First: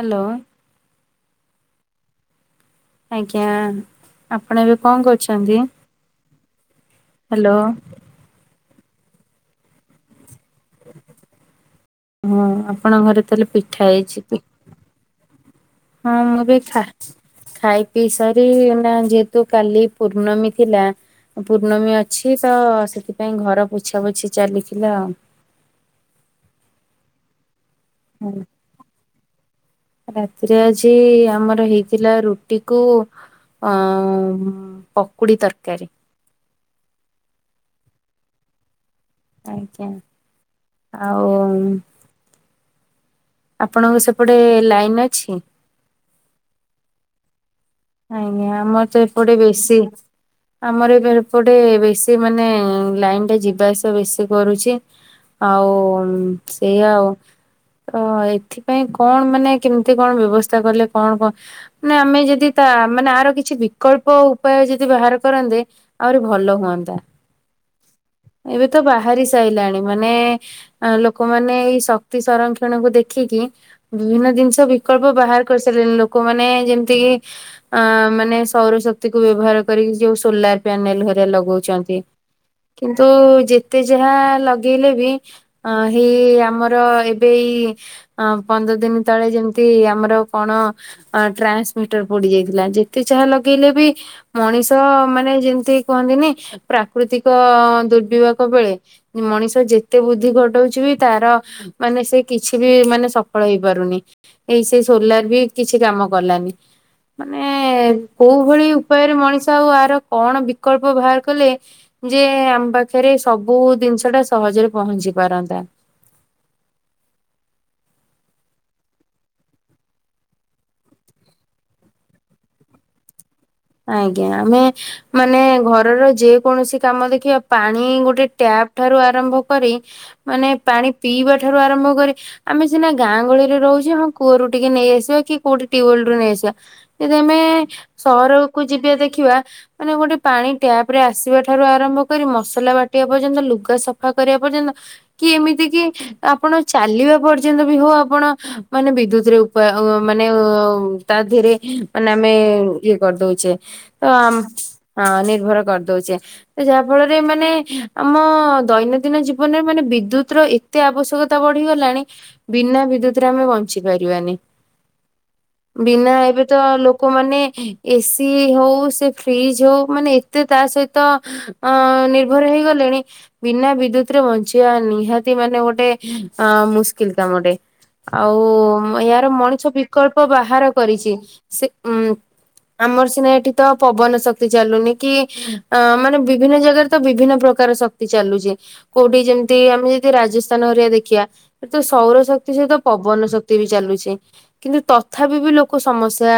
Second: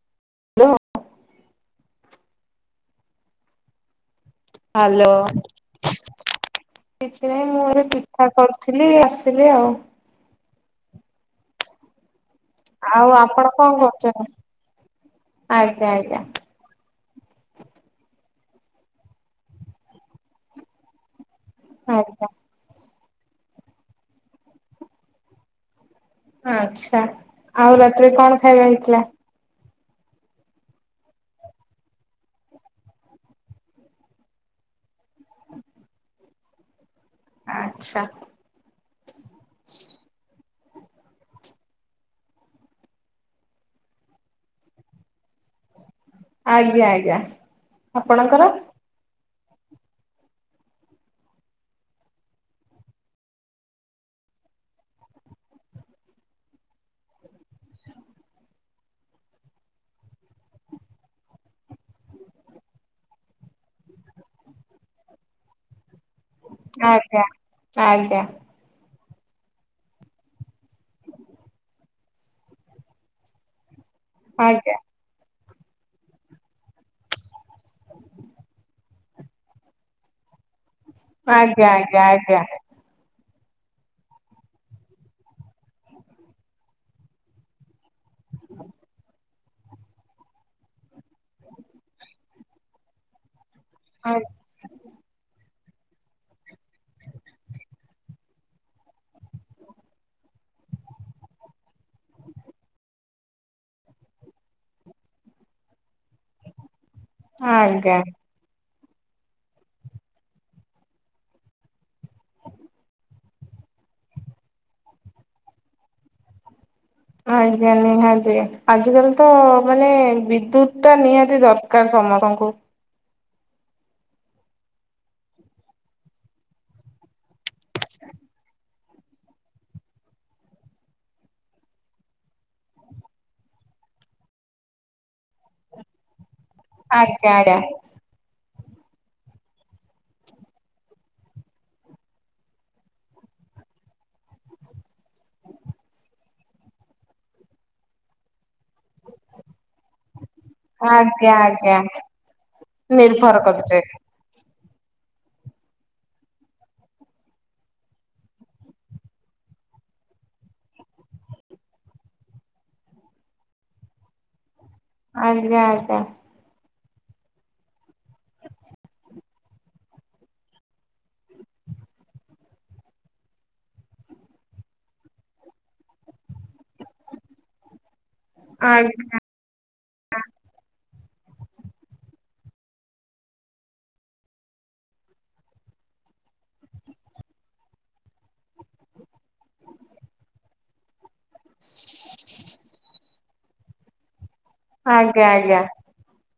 Hello. Hello ଆଜ୍ଞା ଆପଣ ଏବେ କଣ ହ୍ୟାଲୋ। କରୁଛନ୍ତି କିଛି ନାହିଁ ହାଲୋ। ମୁଁ ଏବେ ପିଠା କରୁଥିଲି ଆସିଲି ଆଉ। ହଁ ଆଉ ଆପଣଙ୍କ ଘରେ ଆପଣ ତାହେଲେ କଣ ପିଠା ହେଇଛି କରୁଛନ୍ତି? କି। ଆଜ୍ଞା ଆ। ହଁ ମୁଁ ବି ଖା। ଖାଇ, ପିଇ ସାରି ନା ଯେହେତୁ କାଲି ପୂର୍ଣ୍ଣମୀ ଥିଲା। ପୂର୍ଣ୍ଣମୀ ଆଜ୍ଞା ଅଛି ତ ସେଥିପାଇଁ ଘର ପୋଛାପୋଛି ଚାଲିଥିଲା ଆଉ। ଆଚ୍ଛା ଆଉ ରାତିରେ କ'ଣ ଖାଇବା ହେଇଥିଲା। ରାତିରେ ଆଜି ଆମର ହେଇଥିଲା ରୁଟି କୁ। ଅ ପକୁଡି ତରକାରୀ। ଆଚ୍ଛା। ଆଜ୍ଞା ଆଉ। ଆପଣଙ୍କ ସେପଟେ ଲାଇନ୍ ଅଛି। ଆଜ୍ଞା ଆଜ୍ଞା। ଆପଣଙ୍କର? ଆଜ୍ଞା ଆମର ତ ଏପଟେ ବେଶି ଆମର ଏବେ ଏପଟେ ବେଶି, ମାନେ ଲାଇନଟା ଯିବା ଆସବା ବେଶି କରୁଛି। ଆଉ ସେଇଆ ଆଉ। ତ ଏଥିପାଇଁ କଣ ମାନେ କେମିତି କଣ ବ୍ୟବସ୍ଥା କଲେ କଣ କଣ ନା ଆମେ ଯଦି ତା ମାନେ ଆର କିଛି ବିକଳ୍ପ ଉପାୟ ଯଦି ବାହାର କରନ୍ତେ, ଆହୁରି ଭଲ ହୁଅନ୍ତା। ଆଜ୍ଞା ଆଜ୍ଞା। ଏବେ ତ ବାହାରି ସାଇଲାଣି, ମାନେ ଆ ଲୋକମାନେ ଏଇ ଶକ୍ତି ସଂରକ୍ଷଣକୁ ଦେଖିକି ବିଭିନ୍ନ ଜିନିଷ ଆଜ୍ଞା ବିକଳ୍ପ ବାହାର କରିସାରିଲଣି। ଲୋକମାନେ ଯେମତି କି ଆ ମାନେ ସୌରଶକ୍ତିକୁ ବ୍ୟବହାର କରିକି ଯୋଉ ସୋଲାର ପ୍ୟାନେଲ ହେରିକା ଆଜ୍ଞା ଲଗଉଚନ୍ତି ଆଜ୍ଞା ଆଜ୍ଞା କିନ୍ତୁ ଯେତେ ଯାହା ଲଗେଇଲେ ବି ହେଇ ଆମର ଏବେ ଏଇ ଅଁ ପନ୍ଦର ଦିନ ତଳେ ଯେମିତି ଆମର କଣ? ଟ୍ରାନ୍ସମିଟର ପୋଡି ଯାଇଥିଲା। ଯେତେ ଯାହା ଲଗେଇଲେ ବି ମଣିଷ ତ ମାନେ ଯେମିତି କୁହନ୍ତିନି ପ୍ରାକୃତିକ ଦୁର୍ବିପାକ ବେଳେ ମଣିଷ ଯେତେ ବୁଦ୍ଧି ଖଟଉଛି ବି ତାର ମାନେ ସେ କିଛି ବି ମାନେ ସଫଳ ହେଇପାରୁନି। ଏଇ ସେ ସୋଲାର୍ ବି କିଛି କାମ କଲାନି। ମାନେ ଆଜ୍ଞା। କୋଉ ଭଳି ଉପାୟରେ ମଣିଷ ଆଉ ଆର କଣ ବିକଳ୍ପ ବାହାର କଲେ ଯେ ଆମ ପାଖରେ ସବୁ ଜିନିଷଟା ସହଜରେ ପହଞ୍ଚି ପାରନ୍ତା। ଆଜ୍ଞା। ନିହାତି, ଆଜିକାଲି ତ ମାନେ ବିଦ୍ୟୁତଟା ନିହାତି ଦରକାର ସମସ୍ତଙ୍କୁ। ଆଜ୍ଞା। ଆମେ ମାନେ ଘରର ଯେକୌଣସି କାମ ଦେଖିବା ପାଣି ଗୋଟେ ଟ୍ୟାପ୍ ଠାରୁ ଆରମ୍ଭ କରି ମାନେ ପାଣି ପିଇବା ଠାରୁ ଆରମ୍ଭ କରି ଆମେ ସିନା ଗାଁ ଗହଳିରେ ରହୁଚୁ। ହଁ, କୂଅରୁ ଟିକେ ନେଇଆସିବା କି କୋଉଠି ଟ୍ୟୁୱେଲରୁ ନେଇ ଆସିବା। ଯଦି ଆଜ୍ଞା ଆମେ ଆଜ୍ଞା ସହରକୁ ଯିବେ ଦେଖିବା। ମାନେ ଗୋଟେ ପାଣି ଟ୍ୟାପରେ ଆସିବା ଠାରୁ ଆରମ୍ଭ କରି ମସଲା ବାଟିବା ପର୍ଯ୍ୟନ୍ତ, ଲୁଗା ସଫା କରିବା ପର୍ଯ୍ୟନ୍ତ କି ଏମିତି କି ଆପଣ ଚାଲିବା ପର୍ଯ୍ୟନ୍ତ ବି ହଉ, ଆପଣ ମାନେ ବିଦ୍ୟୁତରେ ଆଉ ମାନେ ତା ଆଜ୍ଞା ଧିଅରେ ଆଜ୍ଞା ମାନେ ଆମେ ଇଏ କରିଦଉ। ନିର୍ଭର କରୁଛେ। ତ ଆମ ହଁ, ନିର୍ଭର କରିଦଉଛେ। ଯାହା ଫଳରେ ମାନେ ଆମ ଦୈନନ୍ଦିନ ଜୀବନରେ ମାନେ ବିଦ୍ୟୁତର ଏତେ ଆବଶ୍ୟକତା ବଢିଗଲାଣି, ବିନା ବିଦ୍ୟୁତରେ ଆମେ ବଞ୍ଚି ପାରିବାନି। ଆଜ୍ଞା ଆଜ୍ଞା ବିନା ଏବେ ତ ଲୋକମାନେ ଏସି ଏସି ହଉ, ସେ ଫ୍ରିଜ ହଉ, ମାନେ ଏତେ ତା ସହିତ ଅ ନିର୍ଭର ହେଇଗଲେଣି ବିନା ବିଦ୍ୟୁତରେ ବଞ୍ଚିବା ନିହାତି ମାନେ ଗୋଟେ ଆଁ ମୁସ୍କିଲ୍ କାମଟେ। ଆଉ ଆଜ୍ଞା ଏହାର ମଣିଷ ବି ବକଳ୍ପ ବାହାର କରିଛି। ସେ ଉଁ ଆମର ସିନା ଏଠି ତ ପବନ ଶକ୍ତି ଚାଲୁନି କି ଅ ମାନେ ବିଭିନ୍ନ ଜାଗାରେ ତ ବିଭିନ୍ନ ପ୍ରକାର ଶ କ୍ତି ଚାଲୁଚି। କୋଉଠି ଯେମିତି ଆମେ ଯଦି ରାଜସ୍ଥାନ ହେରିକା ଦେଖିବା ତ, ସୌର ଶକ୍ତି ସହିତ ପବନ ଶକ୍ତି ବି ଚାଲୁଛି। କିନ୍ତୁ ଆଜ୍ଞା ତଥାପି ବି ଆଜ୍ଞା ଲୋକ ସମସ୍ୟା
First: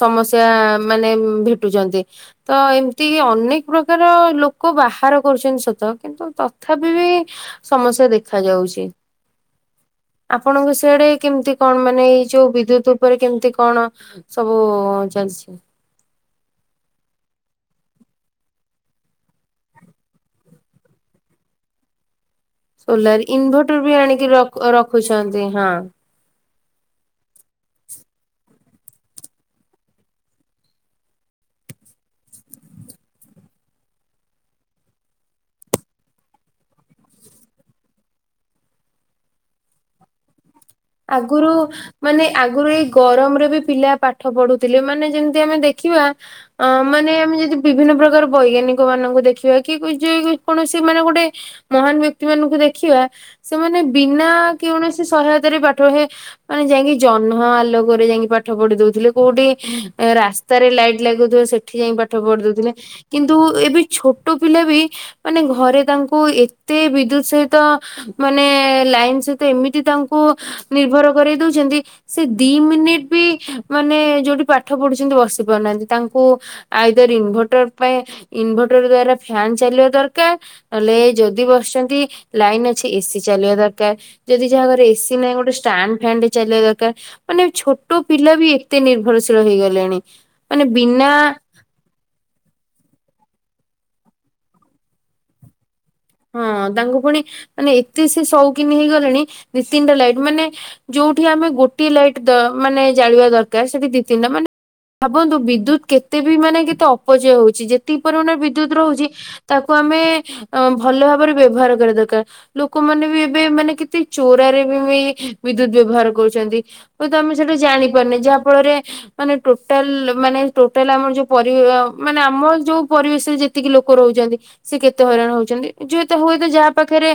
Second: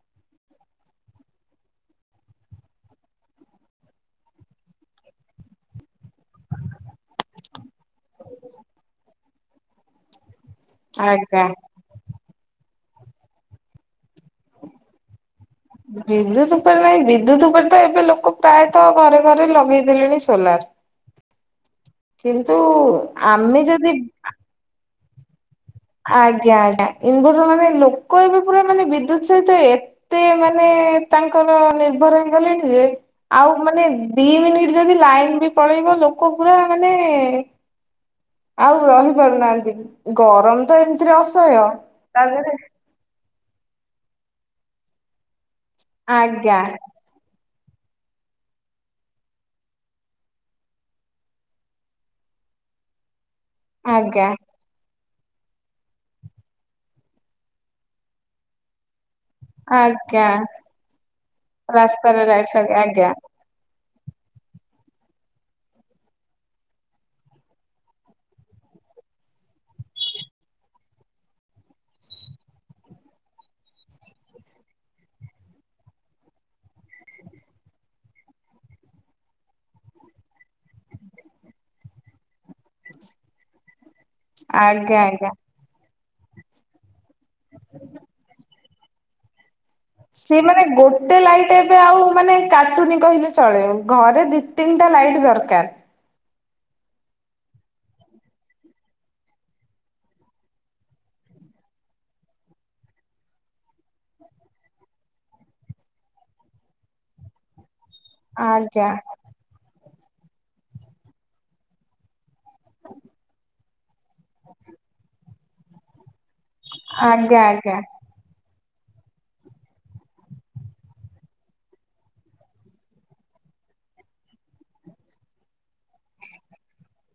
ସମସ ସ୍ୟା ମାନେ ଭେଟୁଛନ୍ତି। ତ ଏମିତିକି ଅନେକ ପ୍ରକାର ଲୋକ ବାହାର କରୁଛନ୍ତି ସତ। କିନ୍ତୁ ତଥାପି ବି ସମସ୍ୟା ଦେଖା ଯାଉଛି। ଆପଣଙ୍କ ସିଆଡେ ଆଜ୍ଞା। କେମିତି କଣ ମାନେ ଏଇ ଯୋଉ ବିଦ୍ୟୁତ ଉପରେ କେମିତି କଣ ସବୁ ଚାଲିଛି? ବିଦ୍ୟୁତ ଉପରେ ନାହିଁ ବିଦ୍ୟୁତ ଉପରେ ତ ଏବେ ଲୋକ ପ୍ରାୟତ ଘରେ ଘରେ ଲଗେଇ ଦେଲେଣି ସୋଲାର। କିନ୍ତୁ ସୋଲାର ଆମେ ଇନଭଟର ଯଦି ବି ଆଣିକି ରଖୁଛନ୍ତି ହଁ। ଆଜ୍ଞା ଆଜ୍ଞା ଇନଭଟର ମାନେ ଲୋକ ଏବେ ପୁରା ମାନେ ବିଦ୍ୟୁତ ସହିତ ଏ ଏତେ ମାନେ ତାଙ୍କର ନିର୍ଭର ହେଇଗଲେଣି ଯେ ଆଉ ମାନେ ଦି ମିନିଟ ଯଦି ଲାଇନ ବି ପଳେଇବ ଲୋକ ପୁରା ମାନେ ଆଉ ରହିପାରୁନାହାନ୍ତି ଗରମ ତ ଏମିତି ଆଗରୁ ମାନେ ଆଗରୁ ଏଇ ଗରମରେ ବି ପିଲା ପାଠ ପଢୁଥିଲେ ମାନେ ଯେମିତି ଆମେ ଦେଖିବା ଆଜ୍ଞା ଅ ମାନେ ଆମେ ଯଦି ବିଭିନ୍ନ ପ୍ରକାର ବୈଜ୍ଞାନିକ ମାନଙ୍କୁ ଦେଖିବା କି ଯେ କୌଣସି ମାନେ ଗୋଟେ ମହାନ ବ୍ୟକ୍ତି ମାନଙ୍କୁ ଦେଖିବା ସେମାନେ ଆଜ୍ଞା ବିନା କୌଣସି ସହାୟତାରେ ବାଟ ମାନେ ଯାଇକି ଜହ୍ନ ଆଲୋକରେ ଯାଇକି ପାଠ ପଢି ଦଉଥିଲେ କୋଉଠି ଆଜ୍ଞା। ରାସ୍ତାରେ ଲାଇଟ ଲାଗୁିବ ସେଠି ଯାଇ ପାଠ ରାସ୍ତାରେ ପଢି ଲାଇଟ୍ ଦଉଥିଲେ ସରି ଆଜ୍ଞା କିନ୍ତୁ କିନ୍ତୁ ଏବେ ଛୋଟ ପିଲା ବି ମାନେ ଘରେ ତାଙ୍କୁ ଏତେ ବିଦ୍ୟୁତ ସହିତ ମାନେ ଲାଇନ ସହିତ ଏମିତି ତାଙ୍କୁ ନିର୍ଭର କରଇ ଦଉଛନ୍ତି। ସେ ଦି ମିନିଟ ବି ମାନେ ଯୋଉଠି ପାଠ ପଢୁଛନ୍ତି ବସି ପାରୁନାହାନ୍ତି ତାଙ୍କୁ ଆଇଦର ଇନଭଟର ପାଇଁ ଇନଭଟର ଦ୍ଵାରା ଫ୍ୟାନ ଚାଲିବା ଦରକାର। ନଲେ ଯଦି ବସିଛନ୍ତି ଲାଇନ ଅଛି ଏସିି ଚାଲିବା ଦରକାର। ଯଦି ଯାହା ଘରେ ଆଜ୍ଞା ଏସି ଆଜ୍ଞା। ନାହିଁ ଗୋଟେ ଷ୍ଟାଣ୍ଡ ଫ୍ୟାନ ଟେ ଚାଲିବା ଦରକାର ମାନେ ଛୋଟ ପିଲା ବି ଏତେ ନିର୍ଭରଶୀଳ ହେଇଗଲେଣି। ସେ ମାନେ ଗୋଟେ ଲାଇ ଏବେ ଆଉ ମାନେ କାଟୁନି କହିଲେ ଚଳେ ଘରେ ଦି ତିନିଟା ଲାଇଟ୍ ଦରକାର। ହଁ ତାଙ୍କ ପୁଣି ମାନେ ଏତେ ସେ ସଉକିନ ହେଇଗଲେଣି ନୀତିନଟା ଲାଇଟ ମାନେ ଯୋଉଠି ଆମେ ଗୋଟିଏ ଲାଇଟ୍ ଦ ମାନେ ଜାଳିବା ଦରକାର ସେଠି ଦି ତିନଟା ମାନେ ଭାବନ୍ତୁ ବିଦ୍ୟୁତ କେତେ ବିମାନେ କେତେ ଅପଚୟ ହଉଛି ଯେ ତି ପରିମାଣ ବିଦ୍ୟୁତ ଆଜ୍ଞା ରହୁଛି ତାକୁ ଆମେ ଭଲ ଭାବରେ ବ୍ୟବହାର କରିବା ଦରକାର। ଲୋକମାନେ ବି ଏବେ ମାନେ କେତେ ଚୋରାରେ ବି ବିଦ୍ୟୁତ ବ୍ୟବହାର କରୁଛନ୍ତି। ହୁଏତ ଆମେ ଆଜ୍ଞା ସେଟା ଆଜ୍ଞା ଜାଣିପାରୁନି ଯାହା ଫଳରେ ମାନେ ଟୋଟାଲ ମାନେ ଟୋଟାଲ ଆମର ଯୋଉ ପରି ମାନେ ଆମ ଯୋଉ ପରିବେଶରେ ଯେ ଏତିକି ଲୋକ ରହୁଛନ୍ତି ସେ କେତେ ହଇରାଣ ହଉଛନ୍ତି। ଯେଏତ ହୁଏତ ଯାହା ପାଖରେ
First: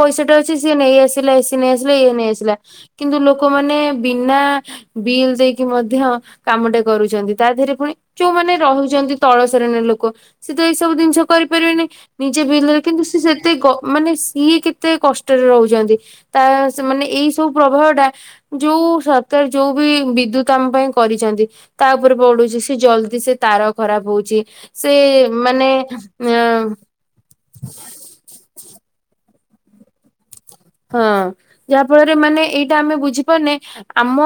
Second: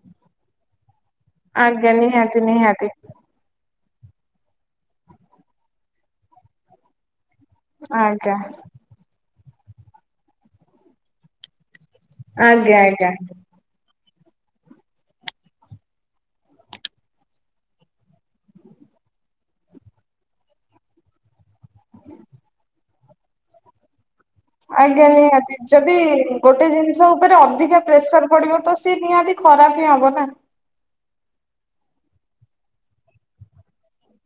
ପଇସାଟା ଅଛି ସିଏ ନେଇ ଆସିଲା ଏସିି ନେଇ ଆଜ୍ଞା ଆସିଲା ଇଏ ନେଇ ନିହାତି ଆସିଲା। ନିହାତି କିନ୍ତୁ ଲୋକମାନେ ବିନା ବିଲ୍ ଦେଇକି ମଧ୍ୟ କାମଟେ କରୁଛନ୍ତି। ତା ଦେହରେ ପୁଣି ଆଜ୍ଞା। ଯୋଉମାନେ ରହୁଛନ୍ତି ତଳ ଶ୍ରେଣୀର ଲୋକ ସେ ତ ଏଇ ସବୁ ଜିନିଷ କରିପାରିବେନି। ନିଜେ ଆଜ୍ଞା ବିଲରେ କିନ୍ତୁ ଆଜ୍ଞା। ସି ସେତେ ମାନେ ସିଏ କେତେ କଷ୍ଟରେ ରହୁଛନ୍ତି। ତା ମାନେ ଏଇ ସବୁ ପ୍ରବାହଟା ଯୋଉ ସରକାର ଯୋଉ ବି ବିଦ୍ୟୁତ ଆମ ପାଇଁ କରିଛନ୍ତି। ତା ଉପରେ ପଡୁଛି ସେ ଜଲଦି ସେ ତାର ଖରାପ ହଉଛି। ସେ ଆଜ୍ଞା ନିହାତି ମାନେ ଯଦି ଗୋଟେ ଅ ଜିନିଷ ଉପରେ ଅଧିକା ପ୍ରେସର ପଡିବ ତ ସେ ନିହାତି ଖରାପ ହିଁ ହବ ନା। ହଁ ଯାହା ଫଳରେ ମାନେ ଏଇଟା ଆମେ ବୁଝିପାରୁନେ। ଆମ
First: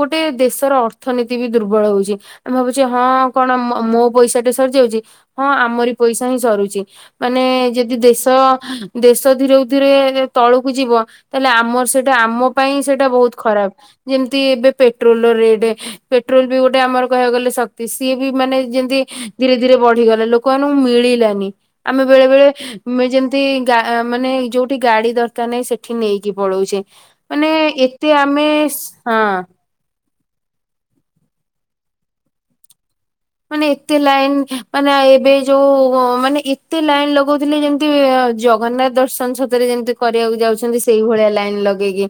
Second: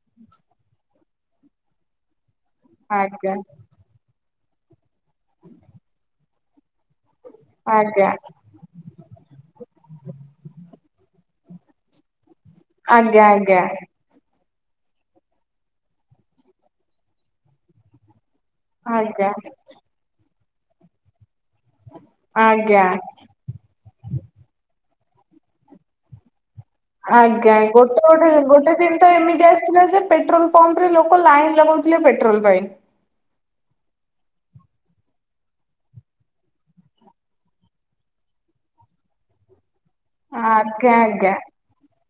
ଗୋଟେ ଦେଶର ଅର୍ଥନୀତି ବି ଦୁର୍ବଳ ହଉଛି। ଆମେ ଭାବୁଛେ ହଁ ଆଜ୍ଞା କଣ ମୋ ମୋ ପଇସାଟା ସରିଯାଇଛି। ହଁ ଆମରି ପଇସା ହିଁ ସରୁଛି। ମାନେ ଯଦି ଆଜ୍ଞା ଦେଶ, ଦେଶ ଧୀରେକୁ ଧୀରେ ତଳକୁ ଯିବ, ତାହେଲେ ଆମର ସେଟା ଆମ ପାଇଁ ସେଇଟା ଆଜ୍ଞା ବହୁତ ଆଜ୍ଞା ଖରାପ। ଯେମିତି ଏବେ ପେଟ୍ରୋଲର ରେଟ୍, ପେଟ୍ରୋଲ ବି ଗୋଟେ ଆମର କହିବାକୁ ଗଲେ ଶକ୍ତି। ସିଏ ବି ମାନେ ଯେମତି ଆଜ୍ଞା ଧୀରେ ଧୀରେ ବଢିଗଲେ, ଲୋକମାନଙ୍କୁ ମିଳିଲାନି। ଆମେ ବେଳେ ବେଳେ ଆଜ୍ଞା। ଯେମତି ତି ଗା ମାନେ ଯୋଉଠି ଗାଡି ଦରକାର ନାହିଁ ସେଠି ନେଇକି ପଳଉଛେ। ମାନେ ଆଜ୍ଞା, ଗୋଟେ ଏତେ -ଗୋଟେ ଆମେ -ଗୋଟେ ସ- ଦିନ ତ ହଁ ଏମିତି ଆସ ଥିଲା ଯେ ପେଟ୍ରୋଲ ପମ୍ପରେ ଲୋକ ଲାଇନ ଲଗଉଥିଲେ ପେଟ୍ରୋଲ ପାଇଁ। ମାନେ ଏତେ ଲାଇନ, ମାନେ ଏବେ ଯୋଉ ମାନେ ଏତେ ଲାଇନ ଲଗଉଥିଲେ ଯେମିତି ଜଗନ୍ନାଥ ଦର୍ଶନ ସତରେ ଯେମିତି କରିବାକୁ ଯାଉଛନ୍ତି ଆଜ୍ଞା ସେଇ ଭଳିଆ ଆଜ୍ଞା ଲାଇନ ଲଗେଇକି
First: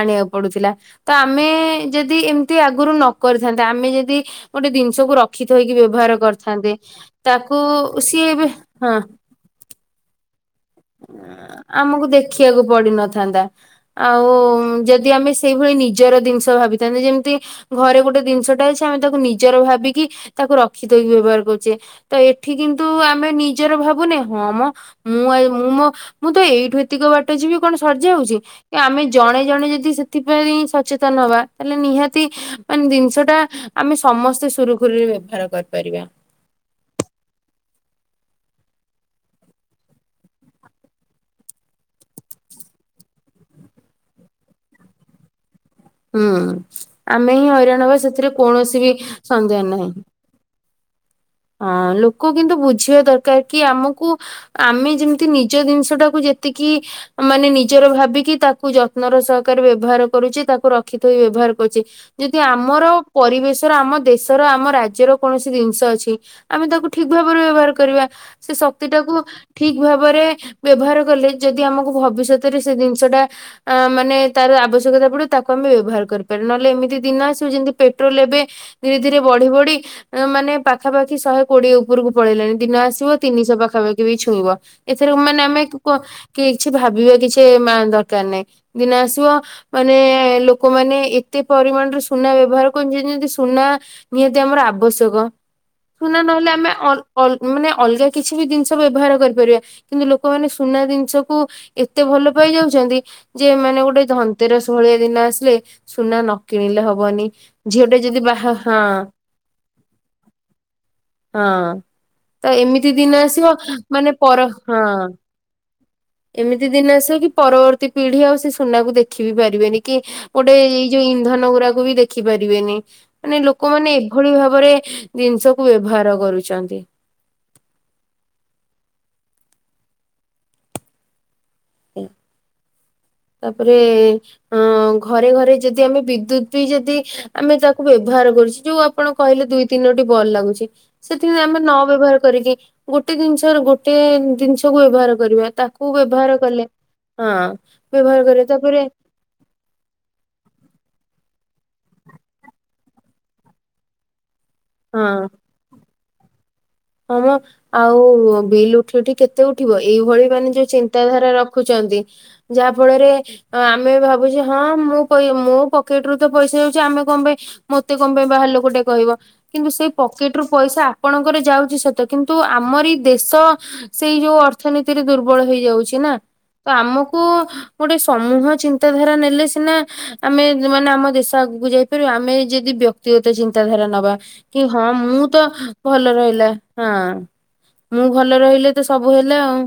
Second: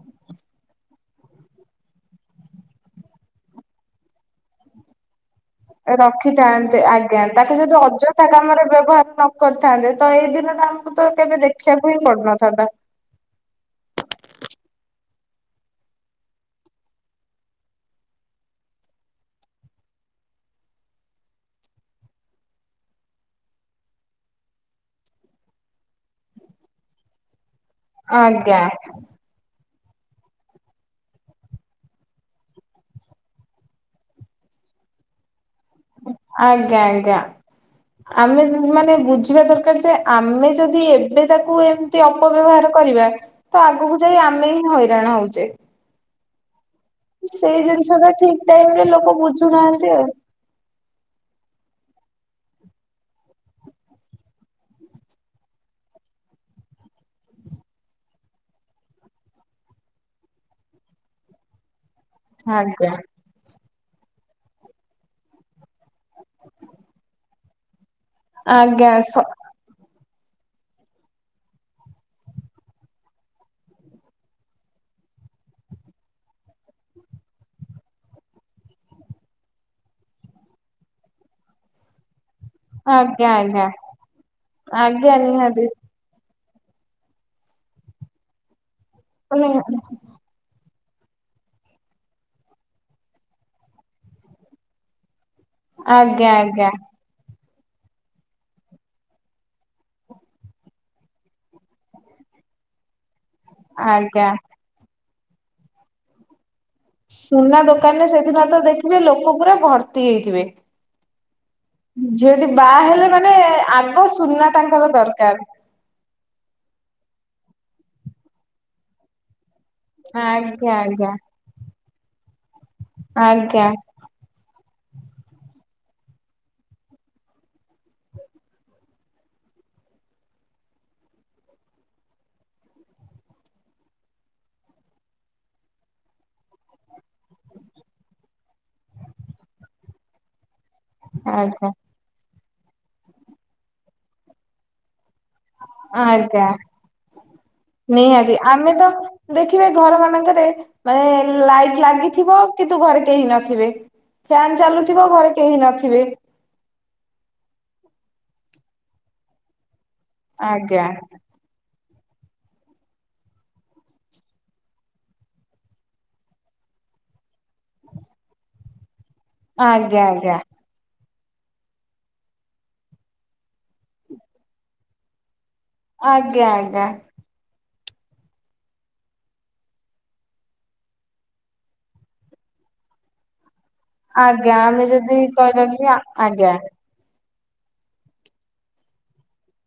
ଆଣିବାକୁ ପଡୁଥିଲା। ତ ଆମେ ଯଦି ଏମିତି ଆଗରୁ ନ କରିଥାନ୍ତେ, ଆମେ ଯଦି ଗୋଟେ ଜିନିଷକୁ ରଖ ରଖି ଥୋଇକି ବ୍ୟବହାର କରିଥାନ୍ତେ। ରଖିଥାନ୍ତେ ଆଜ୍ଞା ତାକୁ ଯଦି ଅଯଥା ସିଏ ଏବେ କାମରେ ହଁ ବ୍ୟବହାର ନ କରିଥାନ୍ତେ, ତ ଏଇ ଦିନ ଆମକୁ ଦେଖିଆକୁ ପଡିନଥାନ୍ତା। ଆଉ ଯଦି ଆମେ ସେଇଭଳି ନିଜର ଜିନିଷ ଭାବିଥାନ୍ତେ, ଯେମିତି ଘରେ ଗୋଟେ ଜିନିଷଟା ଅଛି, ଆମେ ତାକୁ ନିଜର ଭାବିକି ତାକୁ ରଖିତଥୋଇକି ବ୍ୟବହାର କରୁଛେ। ତ ଏଠି କିନ୍ତୁ ଆମେ ନିଜର ଭାବୁନେ। ହଁ ମ ମୁଁ ଆୟୁ ମୁଁ ମୋ, ମୁଁ ତ ଏଇଠୁ ଏତିକ ବାଟ ଯିବି କଣ ସରି ଯାଉଛି? ଆଜ୍ଞା ଏ ଆମେ ଜଣେ ଜଣେ ଯଦି ସେଥିପାଇଁ ସଚେତନ ହବା, ତାହେଲେ ନିହାତି ମାନେ ଜିନିଷ ଟା ଆମେ ସମସ୍ତେ ସୁରୁଖୁରୁରେ ବ୍ୟବହାର କରିପାରିବା। ଆଜ୍ଞା, ଆଜ୍ଞା। ଆମେ ବି ମାନେ ବୁଝିବା ଦରକାର ଯେ, ଆମେ ଯଦି ଏବେ ତାକୁ ଏ ନ୍ତି ଅପବ୍ୟବହାର କରିବା ତ ଆଗକୁ ଯାଇ ଆମେ ହିଁ ହଇରାଣ ହଉଛେ। ହୁଁ ଆମେ ହିଁ ସେଇ ହଇରାଣ ଜିନିଷ ହବା। ଟା ସେଥିରେ ଠିକ ଟାଇମ କୌଣସି ରେ ବି ଲୋକ ସନ୍ଦେହ ବୁଝୁନାହାନ୍ତି ନାହିଁ। ଆଉ ହଁ ଲୋକ କିନ୍ତୁ ବୁଝିବା ଦରକାର କି ଆମୁକୁ ଆମେ ଯେମିତି ନିଜ ଜିନିଷଟାକୁ ଯେତିକି ମାନେ ନିଜର ଭାବିକି ତାକୁ ଯତ୍ନର ସହକାରେ ବ୍ୟବହାର କରୁଚି। ତାକୁ ରଖିଥୋଇ ବ୍ୟବହାର କରୁଚି। ଯଦି ଆମର ଆଜ୍ଞା ପରିବେଶର, ଆମ ଦେଶର, ଆମ ରାଜ୍ୟର କୌଣସି ଜିନିଷ ଅଛି ଆମେ ତାକୁ ଠିକ ଭାବରେ ବ୍ୟବହାର କରିବା। ସେ ଶକ୍ତି ଆଜ୍ଞା ଟାକୁ ସ ଠିକ ଭାବରେ ବ୍ୟବହାର କଲେ ଯଦି ଆମକୁ ଭବିଷ୍ୟତରେ ସେ ଜିନିଷଟା ଆ ମାନେ ତାର ଆବଶ୍ୟକତା ପଡିବ ତାକୁ ଆମେ ବ୍ୟବହାର କରିପାରି। ନହେଲେ ଏମିତି ଦିନ ଆସିବ ଯେମିତି ପେଟ୍ରୋଲ ଏବେ ଧୀରେ ଧୀରେ ବଢି ବଢି ମାନେ ପାଖାପାଖି ଶହେ କୋଡିଏ ଉପରକୁ ପଳେଇଲେଣି। ଦିନ ଆସିବ ଆଜ୍ଞା ତିନିଶହ ଆଜ୍ଞା ପାଖାପାଖି ବି ଛୁଇଁବ। ଆଜ୍ଞା ଏଥରିକ ମାନେ ଆମେ ନିହାତି କୁହ କିଏ କିଛି ଭାବିବା କିଛି ମା ଦରକାର ନାହିଁ। ଦିନ ଆସିବ ମାନେ ଲୋକ ଲୋକୋମାନେ ଏତେ ପରିମାଣରେ ସୁନା ବ୍ୟବହାର କରୁଛନ୍ତି ଯେମତି ସୁନା ନିହାତି ଆମର ଆବଶ୍ୟକ। ସୁନା ଆଜ୍ଞା ନହେଲେ ଆଜ୍ଞା ଆମେ ଅଲ- ଅଲ ମାନେ ଅଲଗା କିଛି ବି ଜିନିଷ ବ୍ୟବହାର କରିପାରିବା। କିନ୍ତୁ ଲୋକମାନେ ସୁନା ଜିନିଷକୁ ଏତେ ଭଲ ପାଇ ଯାଉଛନ୍ତି ଯେ ମାନେ ଗୋଟେ ଆଜ୍ଞା ଧନନ୍ତିରସ ଭଳିଆ ଦିନ ଆସିଲେ ସୁନା ନ କିଣିଲେ ହବ ସୁନା ଦୋକାନରେ ସେଦିନ ତ ଦେଖିବେ ଲୋକ ପୁରା ଭର୍ତ୍ତି ହେଇଥିବେ। ହଁ ଝିଅଟିି ତ ବାହା ଏମିତି ହେଲେ ଦିନ ମାନେ ଆସିବ ଆଗ ମାନେ ପର ସୁନା ହଁ ତାଙ୍କର ଦରକାର। ଏମିତି ଦିନ ଆସିବ କି ପରବର୍ତ୍ତୀ ପିଢି ଆଉ ସେ ସୁନାକୁ ଦେଖି ବି ପାରିବେନି। କି ଗୋଟେ ଆଜ୍ଞା ଏଇ ଯୋଉ ଆଜ୍ଞା। ଇନ୍ଧନ ଗୁରାକୁ ବି ଦେଖି ପାରିବେନି। ମାନେ ଆଜ୍ଞା ଲୋକମାନେ ଏଭଳି ଭାବରେ ଜିନିଷ କୁ ବ୍ୟବହାର କରୁଛନ୍ତି। ହୁଁ। ତାପରେ, ଅ ଘରେ ଘରେ ଯଦି ଆମେ ବିଦ୍ୟୁତ ବି ଯଦି ଆମେ ତାକୁ ବ୍ୟବହାର କରୁଚୁ, ଯୋଉ ଆପଣ କହିଲେ ଦୁଇ ତିନୋଟି ବଲ ଲାଗୁଚି ସେଠି ଆମେ ଆଜ୍ଞା ନ ବ୍ୟବହାର କରିକି, ଗୋଟେ ଜିନିଷ, ଗୋଟେ ଜିନିଷକୁ ବ୍ୟବହାର କରିବା ତା କୁ ବ୍ୟବହାର ଆଜ୍ଞା କଲେ, ହଁ। ବ୍ୟବହାର ନିହାତି, କରେ ଆମେ ତାପରେ ତ ଦେଖିବେ ଘର ମାନଙ୍କରେ, ମାନେ ଲାଇଟ୍ ଲାଗିଥିବ, କିନ୍ତୁ ଘରେ କେହି ନଥିବେ। ଫ୍ୟାନ ଚାଲୁଥିବ, ଘରେ କେହି ନଥିବେ। ହଁମ ଆଉ ବିଲ୍ ଉଠି ଉଠି କେତେ ଉଠିବ ଏଇଭଳି ମାନେ ଯୋଉ ଆଜ୍ଞା ଚିନ୍ତାଧାରା ରଖୁଚନ୍ତି, ଯାହା ଫଳରେ ତ ଆମେ ଭାବୁଚୁ ହଁ, ମୋ ପାଇଁ, ମୋ ପକେଟ୍ ରୁ ତ ପଇସା ଯାଉଚି, ଆମେ କଁ ପାଇଁ ମତେ କଣ ପାଇଁ ବାହାର ଲୋକ ଟେ କହିବ କିନ୍ତୁ ସେଇ ଆଜ୍ଞା ପକେଟ୍ ଆଜ୍ଞା। ରୁ ପଇସା ଆପଣଙ୍କର ଯାଉ ସତ କିନ୍ତୁ ଆମରି ଦେଶ ସେଇ ଯୋଉ ଅର୍ଥନୀତିରେ ଦୁର୍ବଳ ହେଇଯାଉଚି। ନା, ଆଜ୍ଞା ତ ଆଜ୍ଞା ଆମକୁ ଗୋଟେ ସମୂହ ଚିନ୍ତାଧାରା ନେଲେ ସିନା ଆମେ ମାନେ ଆମ ଦେଶ ଆଗକୁ ଯାଇପାରିବ, ଆମେ ଯଦି ବ୍ୟକ୍ତିଗତ ଚିନ୍ତାଧାରା ନବା, ଆଜ୍ଞା କି ଆମେ ହଁ ଯଦି ମୁଁ ତ କହିବା କି ଭଲ ଆଜ୍ଞା ରହିଲା। ହଁ, ମୁଁ ଭଲ ରହିଲେ ତ, ସବୁ ହେଲା ଆଉ।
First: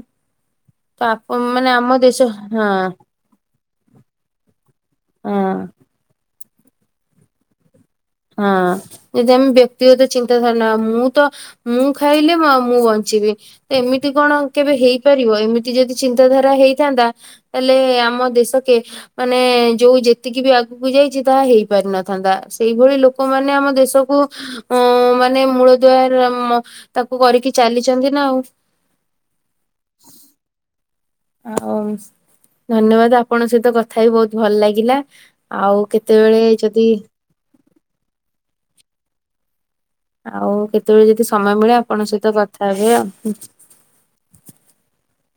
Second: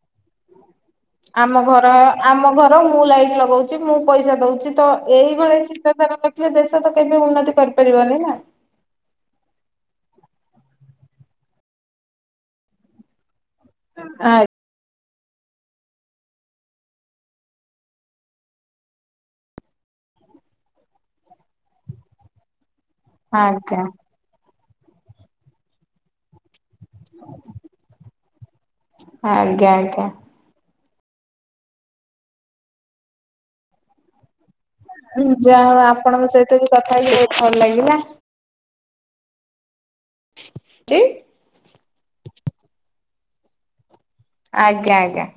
ତ ଆପ ଆମ ମାନେ ଘର, ଦେଶ ଆମ ହଁ ଘରେ ମୁଁ ଲାଇଟ ଲଗଉ ଚି, ମୁଁ ପଇସା ଦଉଚି, ତ ଏଇଭଳିଆ ହଁ ଚିନ୍ତାଧାରା ରଖିଲେ ଦେଶ ତ କେବେ ଉନ୍ନତି କରିପାରିବନି ନା ହଁ, ଏ ଯେମିତି ବ୍ୟକ୍ତିଗତ ଚିନ୍ତାଧାରଣା, ମୁଁ ତ ମୁଁ ଖାଇଲେ ମୁଁ ବଞ୍ଚିବି, ତ ଏମିତି କଣ କେବେ ହେଇ ପାରିବ, ଏମିତି ଯଦି ଚିନ୍ତାଧାରା ହେଇଥାନ୍ତା, ତାହେଲେ ଆମ ଦେଶ କେ ମାନେ ଯୋଉ ଯେତିକି ବି ଆଗକୁ ଯାଇଚି, ତାହା ହେଇପାରିନଥାନ୍ତା, ସେଇ ଏଭଳି ଆଜ୍ଞା ଲୋକମାନେ ଆମ ଆଜ୍ଞା ଦେଶକୁ ଅ ମାନେ ମୂଳଦୁଆର ତାକୁ କରିକି ଚାଲିଚନ୍ତି ନା ଆଉ। ଆଜ୍ଞା ଆଜ୍ଞା। ଆଉ, ଧନ୍ୟବାଦ ଆପଣଙ୍କ ସହିତ କଥା ବି ବହୁତ ଭଲ ଲାଗେ ଯା ହଉ, ଆପଣଙ୍କ ସହିତ ବି କଥା ହେଇି ବହୁତ ଭଲ ଲାଗିଲା। ଆଉ କେତେବେଳେ ଯଦି ସମୟ ମିଳେ, ଆପଣଙ୍କ ସହିତ କଥା ହେବେ ଆଉ। ଆଜ୍ଞା ଆଜ୍ଞା।